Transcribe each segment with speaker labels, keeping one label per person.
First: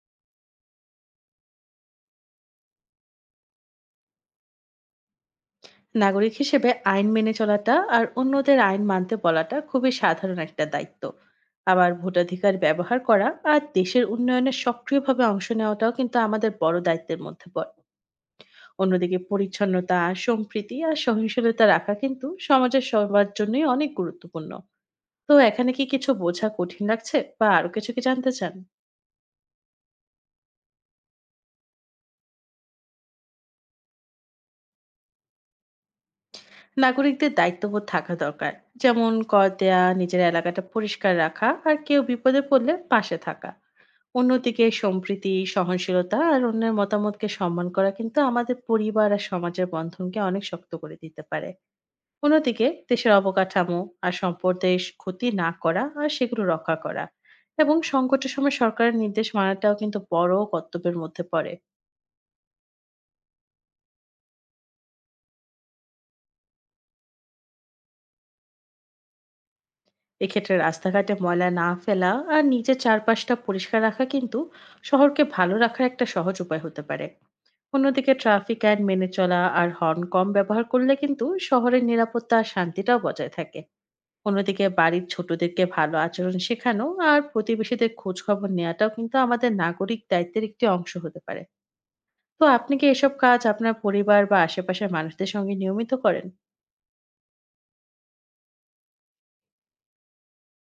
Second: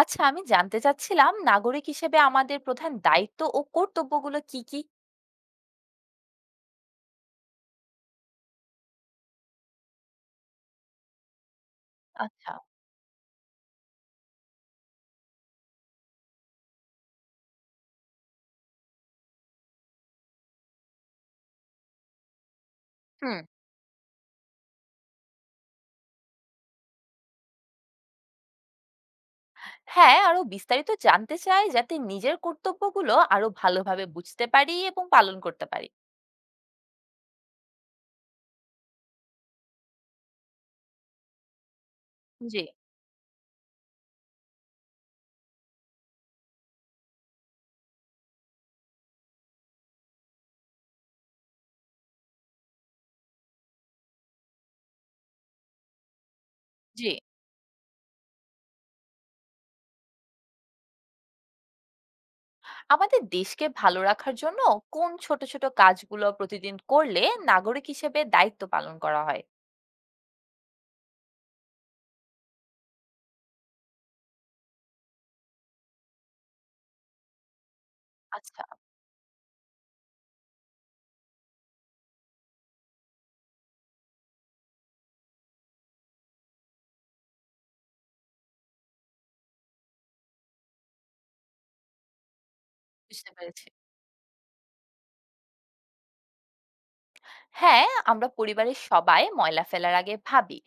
Speaker 1: আচ্ছা, আমি জানতে চাচ্ছিলাম নাগরিক হিসেবে আমাদের প্রধান দায়িত্ব ও কর্তব্যগুলো কি?
Speaker 2: নাগরিক হিসেবে আইন মেনে চলাটা আর অন্যদের আইন মানতে বলাটা খুবই সাধারণ একটা দায়িত্ব। আবার
Speaker 1: আচ্ছা।
Speaker 2: ভোটাধিকার ব্যবহার করা আর দেশের উন্নয়নে সক্রিয়ভাবে অংশ নেওয়াটাও কিন্তু আমাদের বড় দায়িত্বের মধ্যে পড়ে। অন্যদিকে পরিচ্ছন্নতা, সম্প্রীতি আর সহিংসতা রাখা কিন্তু সমাজের সবার
Speaker 1: হুম।
Speaker 2: জন্যই অনেক গুরুত্বপূর্ণ। তো এখানে কি কিছু বোঝা কঠিন লাগছে, বা আরো কিছু কি জানতে চান?
Speaker 1: হ্যাঁ, আরো বিস্তারিত জানতে চাই যাতে নিজের কর্তব্যগুলো আরো ভালোভাবে বুঝতে পারি এবং পালন করতে পারি।
Speaker 2: নাগরিকদের দায়িত্ববোধ থাকা দরকার, যেমন কর দেয়া, নিজের এলাকাটা পরিষ্কার রাখা আর কেউ বিপদে
Speaker 1: জি,
Speaker 2: পড়লে পাশে থাকা। অন্যদিকে সম্প্রীতি, সহনশীলতা আর অন্যের মতামতকে সম্মান করা কিন্তু আমাদের পরিবার আর সমাজের বন্ধনকে অনেক শক্ত করে দিতে পারে। অন্যদিকে দেশের অবকাঠামো আর সম্পদের ক্ষতি না করা আর সেগুলো রক্ষা করা
Speaker 1: জি।
Speaker 2: এবং সংকটের সময় সরকারের নির্দেশ মানাটাও কিন্তু বড় কর্তব্যের মধ্যে পড়ে।
Speaker 1: আমাদের দেশকে ভালো রাখার জন্য কোন ছোট, ছোট কাজগুলো প্রতিদিন করলে নাগরিক হিসেবে দায়িত্ব পালন করা হয়?
Speaker 2: এক্ষেত্রে রাস্তাঘাটে ময়লা না ফেলা আর নিজের চারপাশটা পরিষ্কার রাখা কিন্তু শহরকে ভালো রাখার একটা সহজ উপায় হতে পারে। অন্যদিকে ট্রাফিক
Speaker 1: আচ্ছা,
Speaker 2: আইন মেনে চলা আর হর্ন কম ব্যবহার করলে কিন্তু শহরের নিরাপত্তা আর শান্তিটাও বজায় থাকে। অন্যদিকে বাড়ির ছোটদেরকে ভালো আচরণ শেখানো আর প্রতিবেশীদের খোঁজ খবর নেওয়াটাও কিন্তু আমাদের নাগরিক দায়িত্বের একটি অংশ হতে পারে। তো আপনি কি এসব
Speaker 1: বুঝতে
Speaker 2: কাজ
Speaker 1: পেরেছি।
Speaker 2: আপনার পরিবার বা আশেপাশের মানুষদের সঙ্গে নিয়মিত করেন?
Speaker 1: হ্যাঁ, আমরা পরিবারের সবাই ময়লা ফেলার আগে ভাবি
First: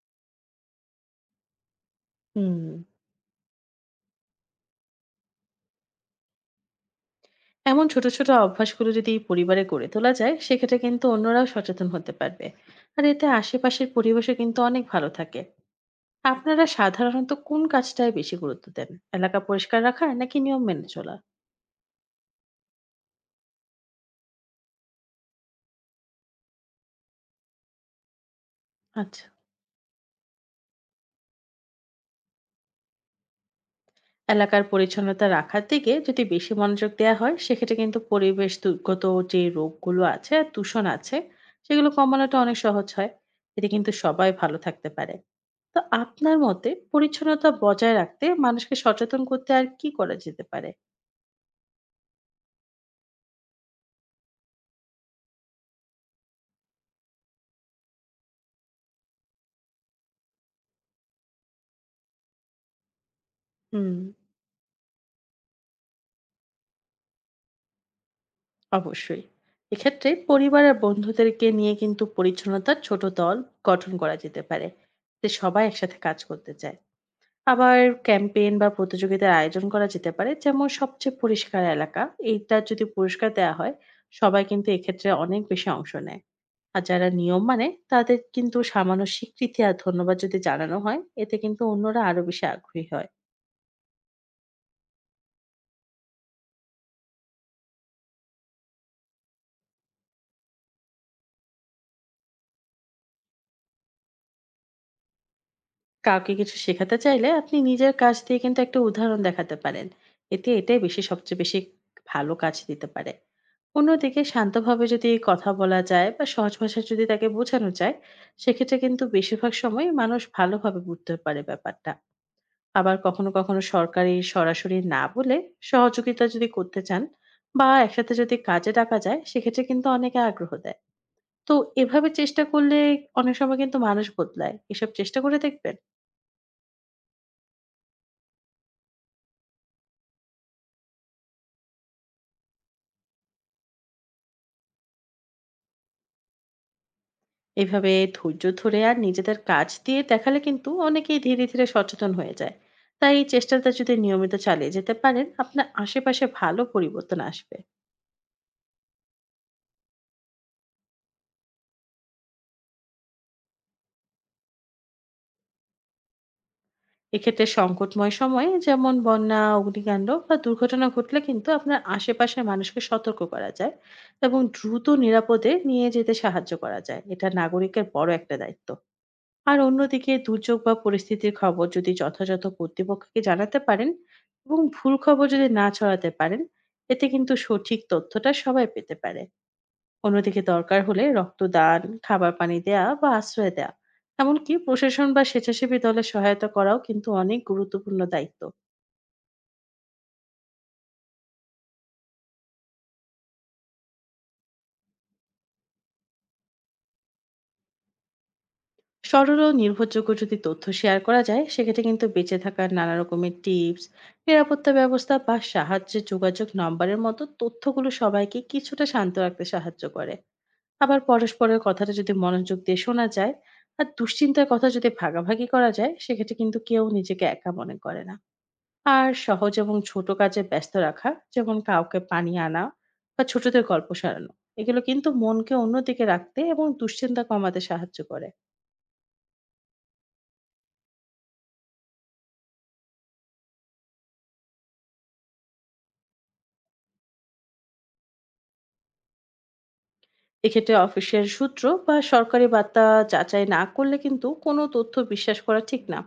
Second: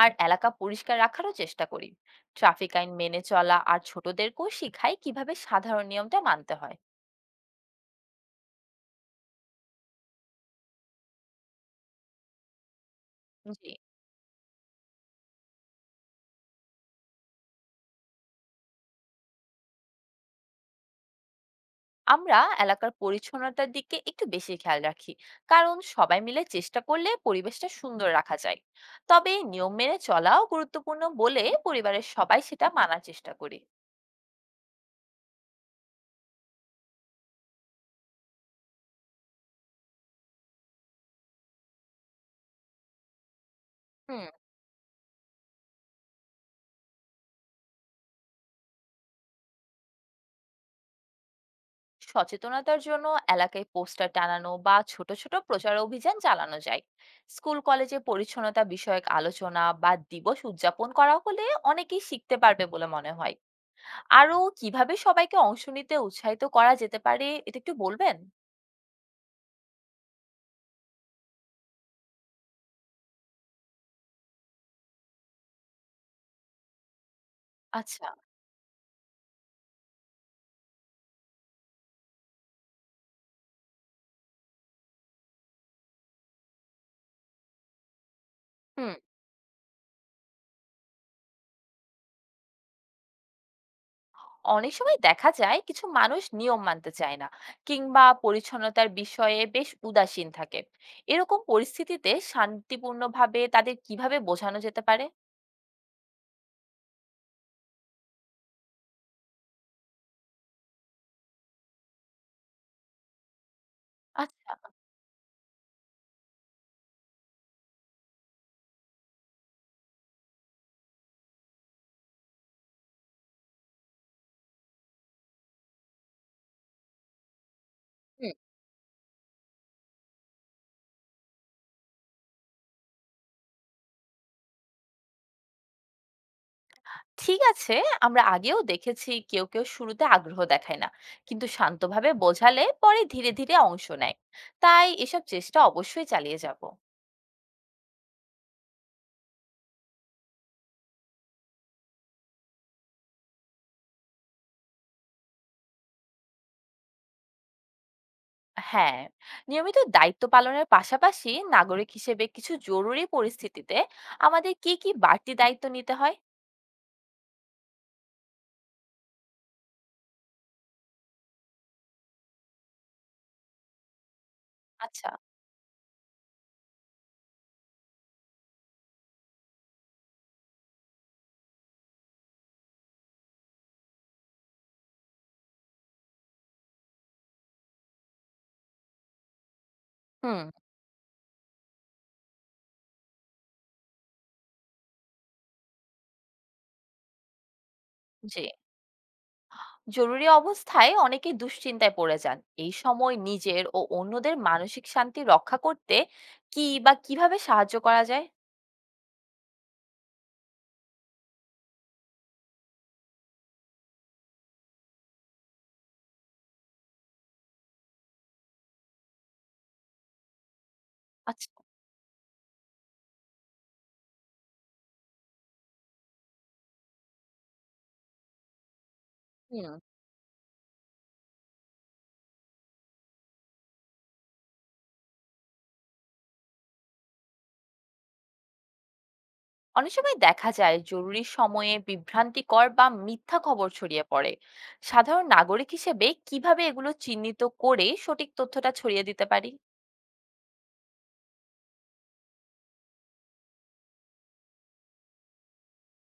Speaker 1: আর এলাকা পরিষ্কার রাখারও চেষ্টা করি।
Speaker 2: হুম।
Speaker 1: ট্রাফিক আইন মেনে চলা আর ছোটদেরকেও শিখাই কিভাবে সাধারণ নিয়মটা মানতে হয়।
Speaker 2: এমন ছোট ছোট অভ্যাসগুলো যদি পরিবারে গড়ে তোলা যায় সেক্ষেত্রে কিন্তু অন্যরাও সচেতন হতে পারবে। আর এতে
Speaker 1: জি।
Speaker 2: আশেপাশের পরিবেশও কিন্তু অনেক ভালো থাকে। আপনারা সাধারণত কোন কাজটায় বেশি গুরুত্ব দেন? এলাকা পরিষ্কার রাখা নাকি নিয়ম মেনে চলা?
Speaker 1: আমরা এলাকার পরিচ্ছন্নতার দিকে একটু বেশি খেয়াল রাখি, কারণ সবাই মিলে চেষ্টা করলে পরিবেশটা সুন্দর রাখা যায়।
Speaker 2: আচ্ছা।
Speaker 1: তবে নিয়ম মেনে চলাও গুরুত্বপূর্ণ বলে পরিবারের সবাই সেটা মানার চেষ্টা করি।
Speaker 2: এলাকার পরিচ্ছন্নতা রাখার দিকে যদি বেশি মনোযোগ দেয়া হয় সেক্ষেত্রে কিন্তু পরিবেশগত যে রোগগুলো আছে আর দূষণ আছে, সেগুলো কমানোটা অনেক সহজ হয়। এতে কিন্তু
Speaker 1: হুম।
Speaker 2: সবাই ভালো থাকতে পারে। তো আপনার মতে পরিচ্ছন্নতা বজায় রাখতে মানুষকে সচেতন করতে আর কি করা যেতে পারে?
Speaker 1: সচেতনতার জন্য এলাকায় পোস্টার টানানো বা ছোট ছোট প্রচার অভিযান চালানো যায়। স্কুল কলেজে পরিচ্ছন্নতা বিষয়ক আলোচনা বা দিবস উদযাপন করা হলে অনেকেই শিখতে পারবে বলে মনে হয়।
Speaker 2: হুম।
Speaker 1: আরো কিভাবে সবাইকে অংশ নিতে উৎসাহিত করা যেতে পারে, এটা একটু বলবেন?
Speaker 2: অবশ্যই। এক্ষেত্রে পরিবার আর বন্ধুদেরকে নিয়ে কিন্তু পরিচ্ছন্নতার ছোট দল গঠন করা যেতে পারে। যে সবাই একসাথে কাজ করতে চায়। আবার
Speaker 1: আচ্ছা।
Speaker 2: ক্যাম্পেইন বা প্রতিযোগিতার আয়োজন করা যেতে পারে। যেমন সবচেয়ে পরিষ্কার এলাকা, এইটা যদি পুরস্কার দেওয়া হয়, সবাই কিন্তু এক্ষেত্রে অনেক বেশি অংশ নেয়। আর যারা নিয়ম মানে তাদের কিন্তু
Speaker 1: হুম।
Speaker 2: সামান্য স্বীকৃতি আর ধন্যবাদ যদি জানানো হয়, এতে কিন্তু অন্যরা আরো বেশি আগ্রহী হয়।
Speaker 1: অনেক সময় দেখা যায় কিছু মানুষ নিয়ম মানতে চায় না, কিংবা পরিচ্ছন্নতার বিষয়ে বেশ উদাসীন থাকে। এরকম পরিস্থিতিতে শান্তিপূর্ণভাবে তাদের কিভাবে বোঝানো যেতে পারে?
Speaker 2: কাউকে কিছু শেখাতে চাইলে আপনি নিজের কাজ দিয়ে কিন্তু একটা উদাহরণ দেখাতে পারেন। এতে এটাই সবচেয়ে বেশি ভালো কাজ দিতে পারে। অন্যদিকে
Speaker 1: আচ্ছা।
Speaker 2: শান্তভাবে যদি কথা বলা যায় বা সহজ ভাষায় যদি তাকে বোঝানো যায় সেক্ষেত্রে কিন্তু বেশিরভাগ সময় মানুষ ভালোভাবে বুঝতে পারে ব্যাপারটা। আবার কখনো কখনো সরকারি সরাসরি না বলে সহযোগিতা যদি করতে চান বা একসাথে
Speaker 1: হুম।
Speaker 2: যদি কাজে ডাকা যায় সেক্ষেত্রে কিন্তু অনেকে আগ্রহ দেয়। তো এভাবে চেষ্টা করলে অনেক সময় কিন্তু মানুষ বদলায়, এসব চেষ্টা করে দেখবেন।
Speaker 1: ঠিক আছে। আমরা আগেও দেখেছি কেউ কেউ শুরুতে আগ্রহ দেখায় না, কিন্তু শান্তভাবে বোঝালে পরে ধীরে ধীরে অংশ নেয়। তাই এসব চেষ্টা অবশ্যই চালিয়ে যাব।
Speaker 2: এভাবে ধৈর্য ধরে আর নিজেদের কাজ দিয়ে দেখালে কিন্তু অনেকেই ধীরে ধীরে সচেতন হয়ে যায়। তাই এই চেষ্টাটা যদি নিয়মিত চালিয়ে যেতে পারেন আপনার আশেপাশে ভালো পরিবর্তন আসবে।
Speaker 1: হ্যাঁ, নিয়মিত দায়িত্ব পালনের পাশাপাশি নাগরিক হিসেবে কিছু জরুরি পরিস্থিতিতে আমাদের কি কি বাড়তি দায়িত্ব নিতে হয়?
Speaker 2: এক্ষেত্রে সংকটময় সময়ে যেমন বন্যা, অগ্নিকাণ্ড বা দুর্ঘটনা ঘটলে কিন্তু আপনার আশেপাশের মানুষকে সতর্ক করা যায় এবং দ্রুত
Speaker 1: আচ্ছা।
Speaker 2: নিরাপদে নিয়ে যেতে সাহায্য করা যায়, এটা নাগরিকের বড় একটা দায়িত্ব। আর অন্যদিকে দুর্যোগ বা পরিস্থিতির খবর যদি যথাযথ কর্তৃপক্ষকে জানাতে পারেন এবং ভুল খবর যদি না ছড়াতে পারেন, এতে কিন্তু সঠিক তথ্যটা সবাই পেতে পারে। অন্যদিকে
Speaker 1: হুম।
Speaker 2: দরকার হলে রক্তদান, খাবার পানি দেয়া বা আশ্রয় দেয়া, এমনকি প্রশাসন বা স্বেচ্ছাসেবী দলের সহায়তা করাও কিন্তু অনেক গুরুত্বপূর্ণ দায়িত্ব।
Speaker 1: জি। জরুরি অবস্থায় অনেকে দুশ্চিন্তায় পড়ে যান। এই সময় নিজের ও অন্যদের মানসিক শান্তি রক্ষা করতে কি বা কিভাবে সাহায্য করা যায়?
Speaker 2: সরল ও নির্ভরযোগ্য যদি তথ্য শেয়ার করা যায় সেক্ষেত্রে কিন্তু বেঁচে থাকার নানা রকমের টিপস, নিরাপত্তা ব্যবস্থা বা সাহায্যের যোগাযোগ নম্বরের মতো তথ্যগুলো সবাইকে কিছুটা শান্ত রাখতে সাহায্য করে। আবার
Speaker 1: আচ্ছা।
Speaker 2: পরস্পরের কথাটা যদি মনোযোগ দিয়ে শোনা যায় আর দুশ্চিন্তার কথা যদি ভাগাভাগি করা যায় সেক্ষেত্রে কিন্তু কেউ নিজেকে একা মনে করে না। আর সহজ
Speaker 1: হুম।
Speaker 2: এবং ছোট কাজে ব্যস্ত রাখা, যেমন কাউকে পানি আনা বা ছোটদের গল্প শোনানো, এগুলো কিন্তু মনকে অন্যদিকে রাখতে এবং দুশ্চিন্তা কমাতে সাহায্য করে।
Speaker 1: অনেক সময় দেখা যায় জরুরি সময়ে বিভ্রান্তিকর বা মিথ্যা খবর ছড়িয়ে পড়ে। সাধারণ নাগরিক হিসেবে কিভাবে এগুলো চিহ্নিত করে সঠিক তথ্যটা ছড়িয়ে দিতে পারি?
Speaker 2: এক্ষেত্রে অফিসিয়াল সূত্র বা সরকারি বার্তা যাচাই না করলে কিন্তু কোনো তথ্য বিশ্বাস করা ঠিক না।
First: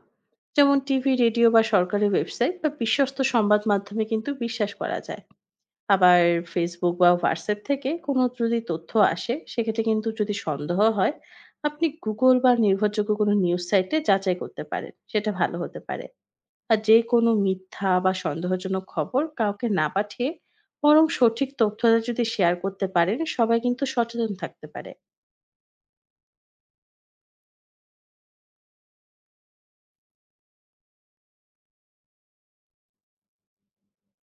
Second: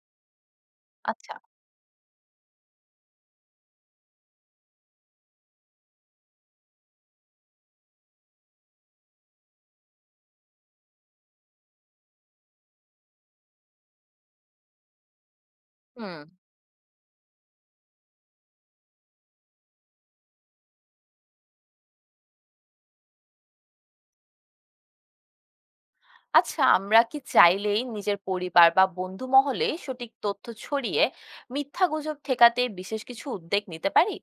Speaker 2: যেমন টিভি,
Speaker 1: আচ্ছা।
Speaker 2: রেডিও বা সরকারি ওয়েবসাইট বা বিশ্বস্ত সংবাদ মাধ্যমে কিন্তু বিশ্বাস করা যায়। আবার ফেসবুক বা হোয়াটসঅ্যাপ থেকে কোনো যদি তথ্য আসে সেক্ষেত্রে কিন্তু যদি সন্দেহ হয়, আপনি গুগল বা নির্ভরযোগ্য কোনো নিউজ সাইটে যাচাই করতে পারেন, সেটা ভালো হতে পারে।
Speaker 1: হুম।
Speaker 2: আর যে কোনো মিথ্যা বা সন্দেহজনক খবর কাউকে না পাঠিয়ে বরং সঠিক তথ্যটা যদি শেয়ার করতে পারেন, সবাই কিন্তু সচেতন থাকতে পারে।
Speaker 1: আচ্ছা, আমরা কি চাইলেই নিজের পরিবার বা বন্ধু মহলে সঠিক তথ্য ছড়িয়ে মিথ্যা গুজব ঠেকাতে বিশেষ কিছু উদ্যোগ নিতে পারি?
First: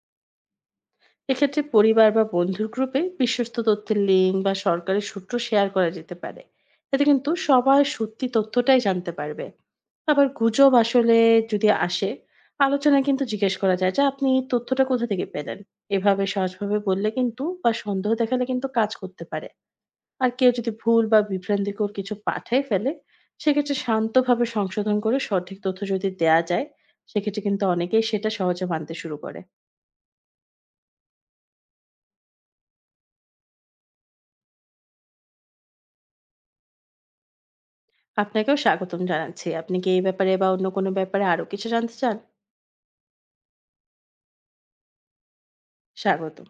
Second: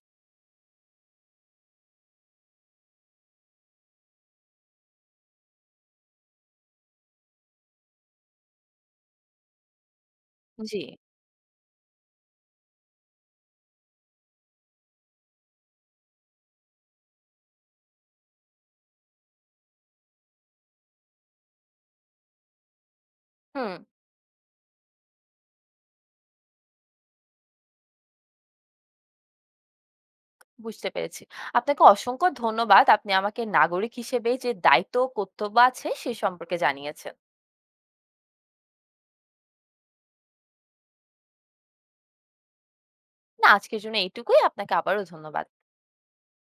Speaker 2: এক্ষেত্রে পরিবার বা বন্ধুর গ্রুপে বিশ্বস্ত তথ্যের লিঙ্ক বা সরকারের সূত্র শেয়ার করা যেতে পারে, এতে কিন্তু সবাই সত্যি তথ্যটাই জানতে পারবে। আবার গুজব
Speaker 1: জি।
Speaker 2: আসলে যদি আসে, আলোচনায় কিন্তু জিজ্ঞেস করা যায় যে আপনি এই তথ্যটা কোথা থেকে পেলেন। এভাবে সহজভাবে বললে কিন্তু বা সন্দেহ দেখালে কিন্তু কাজ করতে পারে। আর কেউ যদি ভুল বা বিভ্রান্তিকর কিছু পাঠায় ফেলে
Speaker 1: হুম।
Speaker 2: সেক্ষেত্রে শান্তভাবে সংশোধন করে সঠিক তথ্য যদি দেয়া যায় সেক্ষেত্রে কিন্তু অনেকেই সেটা সহজে মানতে শুরু করে।
Speaker 1: বুঝতে পেরেছি। আপনাকে অসংখ্য ধন্যবাদ, আপনি আমাকে নাগরিক হিসেবে যে দায়িত্ব ও কর্তব্য আছে সে সম্পর্কে জানিয়েছেন।
Speaker 2: আপনাকেও স্বাগতম জানাচ্ছি। আপনি কি এই ব্যাপারে বা অন্য কোনো ব্যাপারে আরো কিছু জানতে চান?
Speaker 1: না, আজকের জন্য এইটুকুই। আপনাকে আবারও ধন্যবাদ।
Speaker 2: স্বাগতম।